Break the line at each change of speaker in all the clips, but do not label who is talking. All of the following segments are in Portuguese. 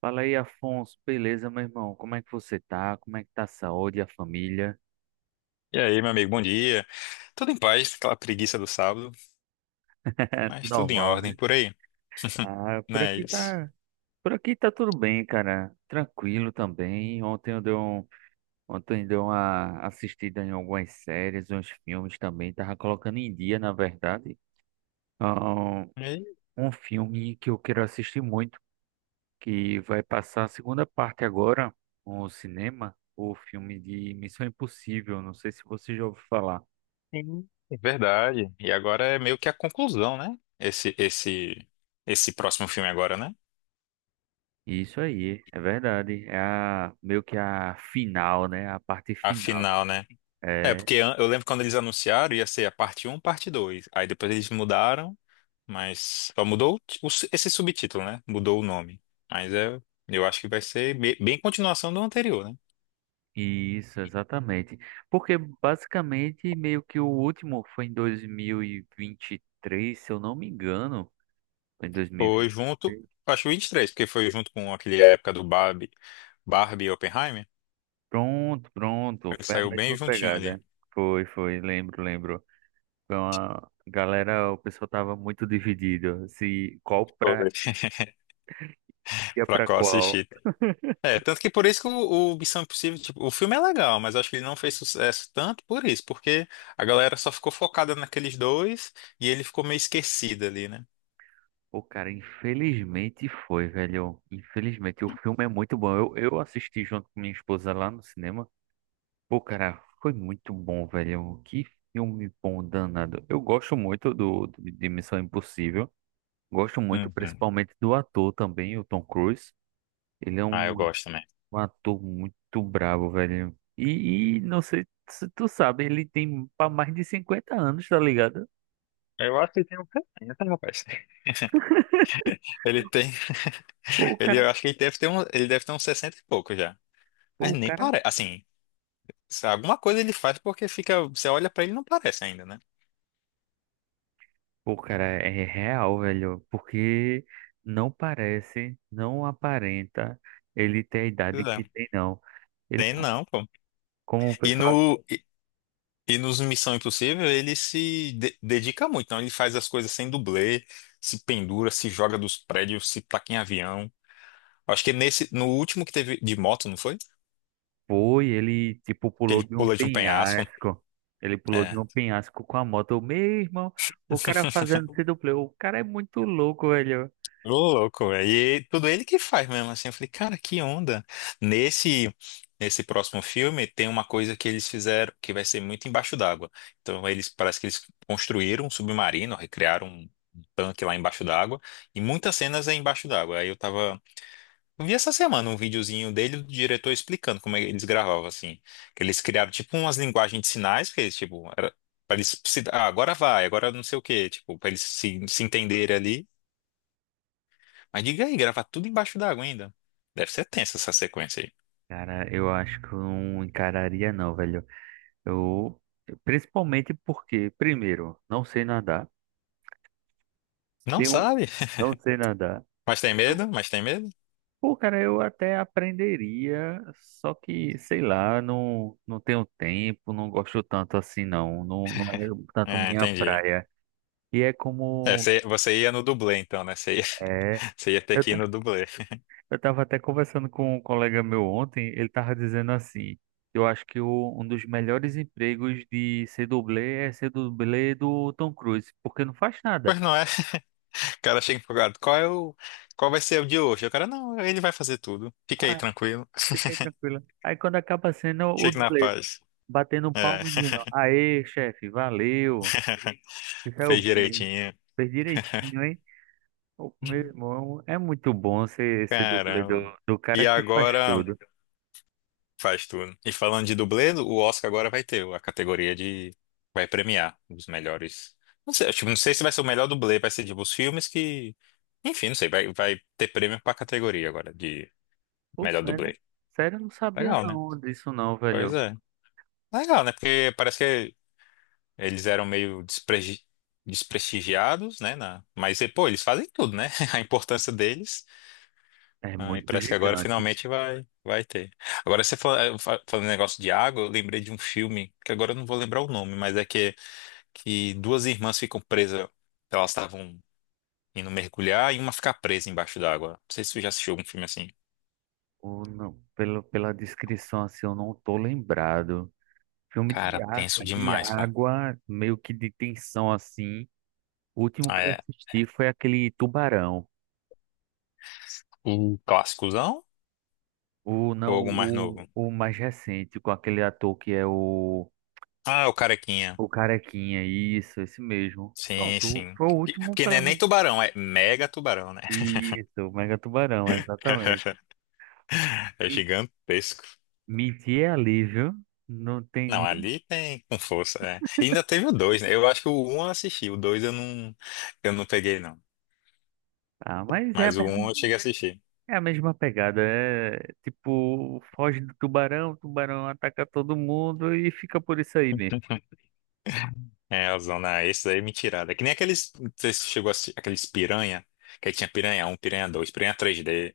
Fala aí, Afonso. Beleza, meu irmão? Como é que você tá? Como é que tá a saúde, a família?
E aí, meu amigo, bom dia. Tudo em paz, aquela preguiça do sábado, mas tudo em
Normal,
ordem
né?
por aí. Não
Por
é
aqui
isso?
tá, por aqui tá tudo bem, cara. Tranquilo também. Ontem eu dei uma assistida em algumas séries, uns filmes também. Tava colocando em dia, na verdade. Ah,
E aí,
um filme que eu quero assistir muito, que vai passar a segunda parte agora no cinema, o filme de Missão Impossível. Não sei se você já ouviu falar.
sim, é verdade. E agora é meio que a conclusão, né? Esse próximo filme agora, né?
Isso aí, é verdade. Meio que a final, né? A parte
A
final.
final, né? É,
É,
porque eu lembro quando eles anunciaram ia ser a parte um, parte 2. Aí depois eles mudaram, mas só mudou o esse subtítulo, né? Mudou o nome. Mas é, eu acho que vai ser bem continuação do anterior, né?
isso, exatamente. Porque basicamente, meio que o último foi em dois mil e vinte e três, se eu não me engano. Foi em dois mil e
Foi
vinte e
junto,
três.
acho 23, porque foi junto com aquele época do Barbie, Barbie e Oppenheimer.
Pronto, pronto.
Ele
Foi a
saiu bem
mesma
juntinho ali.
pegada. Foi, foi, lembro, lembro. Foi uma galera, o pessoal tava muito dividido. Se qual
Foi.
pra, ia
Pra
pra
qual
qual.
assistir. É, tanto que por isso que o Missão Impossível, tipo, o filme é legal, mas acho que ele não fez sucesso tanto por isso, porque a galera só ficou focada naqueles dois e ele ficou meio esquecido ali, né?
Pô, cara, infelizmente foi, velho. Infelizmente, o filme é muito bom. Eu assisti junto com minha esposa lá no cinema. Pô, cara, foi muito bom, velho. Que filme bom, danado. Eu gosto muito de Missão Impossível. Gosto muito,
Uhum.
principalmente do ator também, o Tom Cruise. Ele é
Ah, eu
um,
gosto também.
um ator muito brabo, velho. E não sei se tu sabe, ele tem mais de 50 anos, tá ligado?
Eu acho que ele tem um talento, rapaz. Ele tem.
Pô, o
Ele,
cara,
eu acho que ele deve ter um, ele deve ter uns 60 e pouco já. Mas
pô, o
nem
cara
parece. Assim, se alguma coisa ele faz porque fica. Você olha pra ele e não parece ainda, né?
Pô, cara, é real, velho, porque não parece, não aparenta ele ter a idade
Pois
que
é.
tem, não. Ele
Tem
tá,
não, pô.
como o
E,
pessoal
no, e nos Missão Impossível ele se de- dedica muito, então ele faz as coisas sem dublê, se pendura, se joga dos prédios, se taca em avião. Acho que nesse, no último que teve de moto, não foi?
Foi, ele, tipo,
Que
pulou
ele
de um
pula de um penhasco.
penhasco. Ele pulou de
É.
um penhasco com a moto. Meu irmão, o cara fazendo C-Play, o cara é muito louco, velho.
Ô, louco, velho. E tudo ele que faz mesmo, assim. Eu falei, cara, que onda. Nesse, nesse próximo filme tem uma coisa que eles fizeram que vai ser muito embaixo d'água. Então eles, parece que eles construíram um submarino, recriaram um tanque lá embaixo d'água. E muitas cenas é embaixo d'água. Aí eu tava... Eu vi essa semana um videozinho dele, do diretor explicando como é que eles gravavam, assim. Que eles criaram, tipo, umas linguagens de sinais, que eles, tipo... Era... Pra eles se... ah, agora vai, agora não sei o quê, tipo, pra eles se entenderem ali. Mas diga aí, gravar tudo embaixo d'água ainda. Deve ser tensa essa sequência aí.
Cara, eu acho que eu não encararia, não, velho. Eu, principalmente porque, primeiro, não sei nadar.
Não
Tenho,
sabe?
não sei nadar.
Mas tem medo?
Pô, cara, eu até aprenderia, só que, sei lá, não, não tenho tempo, não gosto tanto assim, não. Não, não é tanto
É,
minha
entendi.
praia. E é
É,
como.
você ia no dublê então, né? Você ia,
É,
você ia ter
eu,
que ir
ta-
no dublê.
eu tava até conversando com um colega meu ontem, ele tava dizendo assim: eu acho que um dos melhores empregos de ser dublê é ser dublê do Tom Cruise, porque não faz nada.
Pois não é? O cara chega empolgado. Qual vai ser o de hoje? O cara, não, ele vai fazer tudo. Fica aí
Ah,
tranquilo.
fica aí tranquilo. Aí quando acaba sendo o
Fique na
dublê,
paz.
batendo
É.
palma e dizendo: aê, chefe, valeu, se saiu
Fez
bem.
direitinho.
Fez direitinho, hein? O meu irmão é muito bom ser esse dublê
Caramba.
do
E
cara que faz
agora.
tudo.
Faz tudo. E falando de dublê, o Oscar agora vai ter a categoria de. Vai premiar os melhores. Não sei, tipo, não sei se vai ser o melhor dublê, vai ser tipo os filmes que. Enfim, não sei, vai ter prêmio pra categoria agora de
Pô,
melhor
sério?
dublê.
Sério, eu não sabia
Legal, é, né?
não disso não,
Pois
velho.
é. Legal, né? Porque parece que eles eram meio desprestigiados, né? Mas, pô, eles fazem tudo, né? A importância deles.
É
Ah, e
muito
parece que agora
gigante.
finalmente vai ter. Agora você falando negócio de água, eu lembrei de um filme, que agora eu não vou lembrar o nome, mas é que duas irmãs ficam presas, elas estavam indo mergulhar e uma fica presa embaixo d'água. Não sei se você já assistiu algum filme assim.
Ou não, pelo, pela descrição, assim, eu não tô lembrado. Filme
Cara,
de,
tenso
de
demais, pô.
água, meio que de tensão, assim. O último
Ah,
que eu
é
assisti foi aquele Tubarão.
o clássicozão
O,
ou
não,
algum mais novo?
o mais recente, com aquele ator que é o...
Ah, é o Carequinha.
O carequinha, isso, esse mesmo.
Sim,
Pronto,
sim.
foi o último,
Porque não é
pelo
nem
menos.
tubarão, é mega tubarão, né?
Isso, o Mega Tubarão, exatamente.
É
Me-
gigantesco.
Mentir é alívio, não tem
Não,
nem.
ali tem com força. É. E ainda teve o dois, né? Eu acho que o um eu assisti, o dois eu não peguei, não.
Ah, mas é a
Mas o
mesma,
um eu cheguei a assistir.
é a mesma pegada. É tipo, foge do tubarão, o tubarão ataca todo mundo e fica por isso aí mesmo.
É, a zona, esses aí é mentirada. É que nem aqueles, não sei se chegou a assistir, aqueles piranha, que aí tinha piranha um piranha dois piranha três d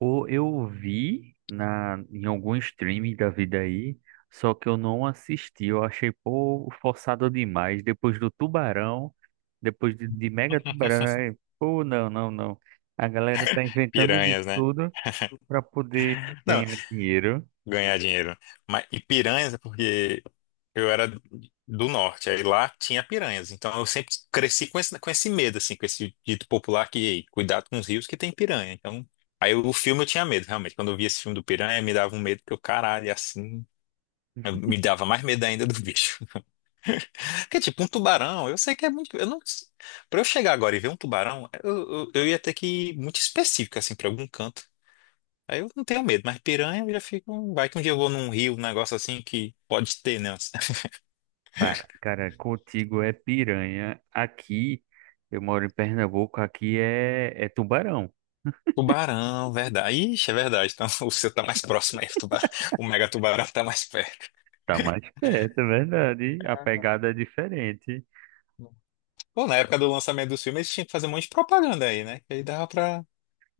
Ou eu vi em algum streaming da vida aí, só que eu não assisti. Eu achei, pô, forçado demais. Depois do Tubarão, depois de Mega Tubarão, aí, pô, não, não, não. A galera tá inventando de
piranhas, né?
tudo pra poder
Não,
ganhar dinheiro.
ganhar dinheiro. Mas, e piranhas, é porque eu era do norte, aí lá tinha piranhas. Então eu sempre cresci com com esse medo, assim, com esse dito popular que, ei, cuidado com os rios que tem piranha. Então, aí o filme eu tinha medo, realmente. Quando eu via esse filme do piranha, me dava um medo que eu, caralho, é assim, me dava mais medo ainda do bicho. Porque, tipo, um tubarão, eu sei que é muito. Eu não, pra eu chegar agora e ver um tubarão, eu ia ter que ir muito específico, assim, pra algum canto. Aí eu não tenho medo, mas piranha eu já fico. Vai que um dia eu vou num rio, um negócio assim que pode ter, né?
Para, cara, contigo é piranha. Aqui, eu moro em Pernambuco, aqui é tubarão.
Tubarão, verdade. Ixi, é verdade. Então o seu tá mais próximo aí. O Mega Tubarão tá mais perto.
Tá mais perto, é verdade. A pegada é diferente.
Bom, na época do lançamento dos filmes, eles tinham que fazer um monte de propaganda aí, né? Que aí dava pra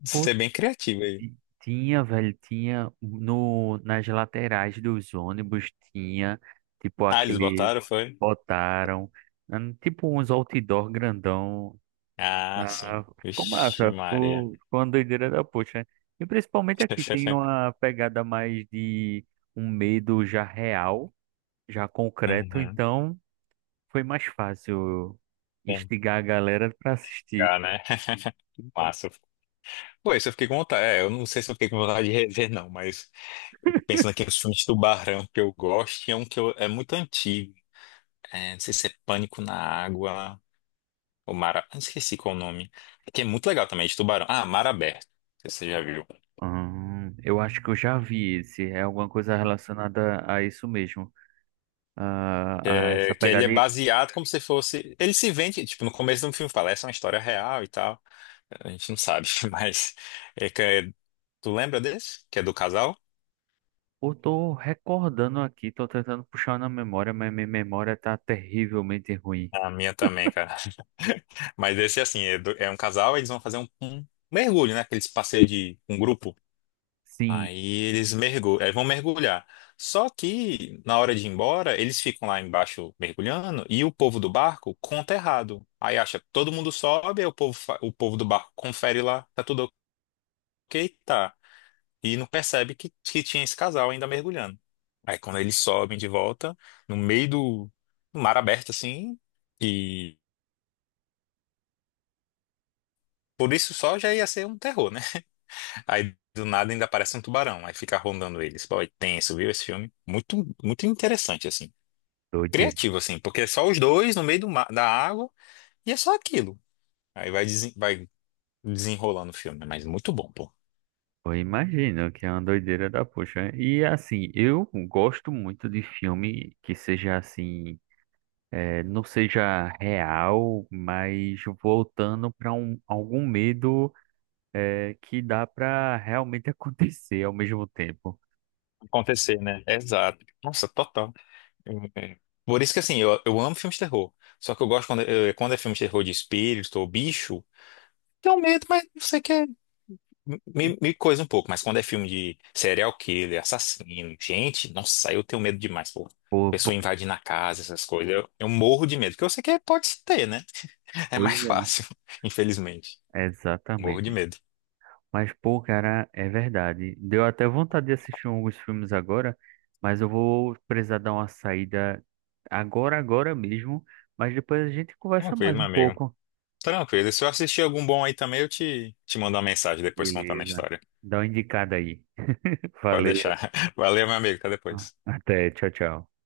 ser bem criativo aí.
E tinha, velho, tinha no, nas laterais dos ônibus, tinha, tipo,
Ah, eles
aquele,
botaram, foi?
botaram, tipo, uns outdoor grandão.
Ah, sim.
Ah, ficou
Vixe,
massa,
Maria.
ficou uma doideira da poxa, né? E principalmente aqui tem uma pegada mais de um medo já real, já concreto,
Uhum.
então foi mais fácil
Tem que
instigar a galera para assistir.
ficar, né? Massa. Pô, isso eu fiquei com vontade. É, eu não sei se eu fiquei com vontade de rever, não, mas eu tô pensando aqui nos filmes de tubarão que eu gosto e é um que é muito antigo. É, não sei se é Pânico na Água. O Mara... ah, esqueci qual o nome. Que é muito legal também, de tubarão. Ah, Mar Aberto. Não sei se você já viu.
Ah, eu acho que eu já vi esse. É alguma coisa relacionada a isso mesmo.
Que,
Ah, a essa
que ele é
pegada. E
baseado como se fosse. Ele se vende, tipo, no começo do filme fala, essa é uma história real e tal. A gente não sabe, mas. É que tu lembra desse? Que é do casal?
eu tô recordando aqui, tô tentando puxar na memória, mas minha memória tá terrivelmente ruim.
A minha também, cara. Mas esse, assim, é, é um casal, eles vão fazer um mergulho, né? Aqueles passeios de um grupo.
Sim,
Aí eles mergulham, aí vão mergulhar. Só que na hora de ir embora, eles ficam lá embaixo mergulhando e o povo do barco conta errado. Aí acha, todo mundo sobe, aí o povo, o povo do barco confere lá, tá tudo ok, tá. E não percebe que tinha esse casal ainda mergulhando. Aí quando eles sobem de volta, no meio do mar aberto assim, e por isso só já ia ser um terror, né? Aí do nada ainda aparece um tubarão, aí fica rondando eles. Pô, é tenso, viu esse filme? Muito, muito interessante assim.
doideira.
Criativo, assim, porque é só os dois no meio da água e é só aquilo. Aí vai desenrolando o filme, mas muito bom, pô.
Eu imagino que é uma doideira da poxa, né? E assim, eu gosto muito de filme que seja assim, não seja real, mas voltando para algum medo. É, que dá para realmente acontecer ao mesmo tempo.
Acontecer, né? Exato. Nossa, total. É. Por isso que, assim, eu amo filmes de terror. Só que eu gosto quando é filme de terror de espírito ou bicho, tem um medo, mas você quer. Me coisa um pouco, mas quando é filme de serial killer, assassino, gente, nossa, eu tenho medo demais, pô.
Por
Pessoa
pouca
invadindo a casa, essas coisas. Eu morro de medo, porque eu sei que pode ter, né? É mais
coisa.
fácil, infelizmente. Morro de
Exatamente.
medo.
Mas, pô, cara, é verdade. Deu até vontade de assistir alguns filmes agora, mas eu vou precisar dar uma saída agora, agora mesmo. Mas depois a gente conversa
Tranquilo,
mais
meu
um
amigo.
pouco.
Tranquilo. E se eu assistir algum bom aí também, eu te mando uma mensagem depois contando a
Beleza.
história.
Dá uma indicada aí.
Pode
Valeu.
deixar. Valeu, meu amigo. Até depois.
Até. Tchau, tchau.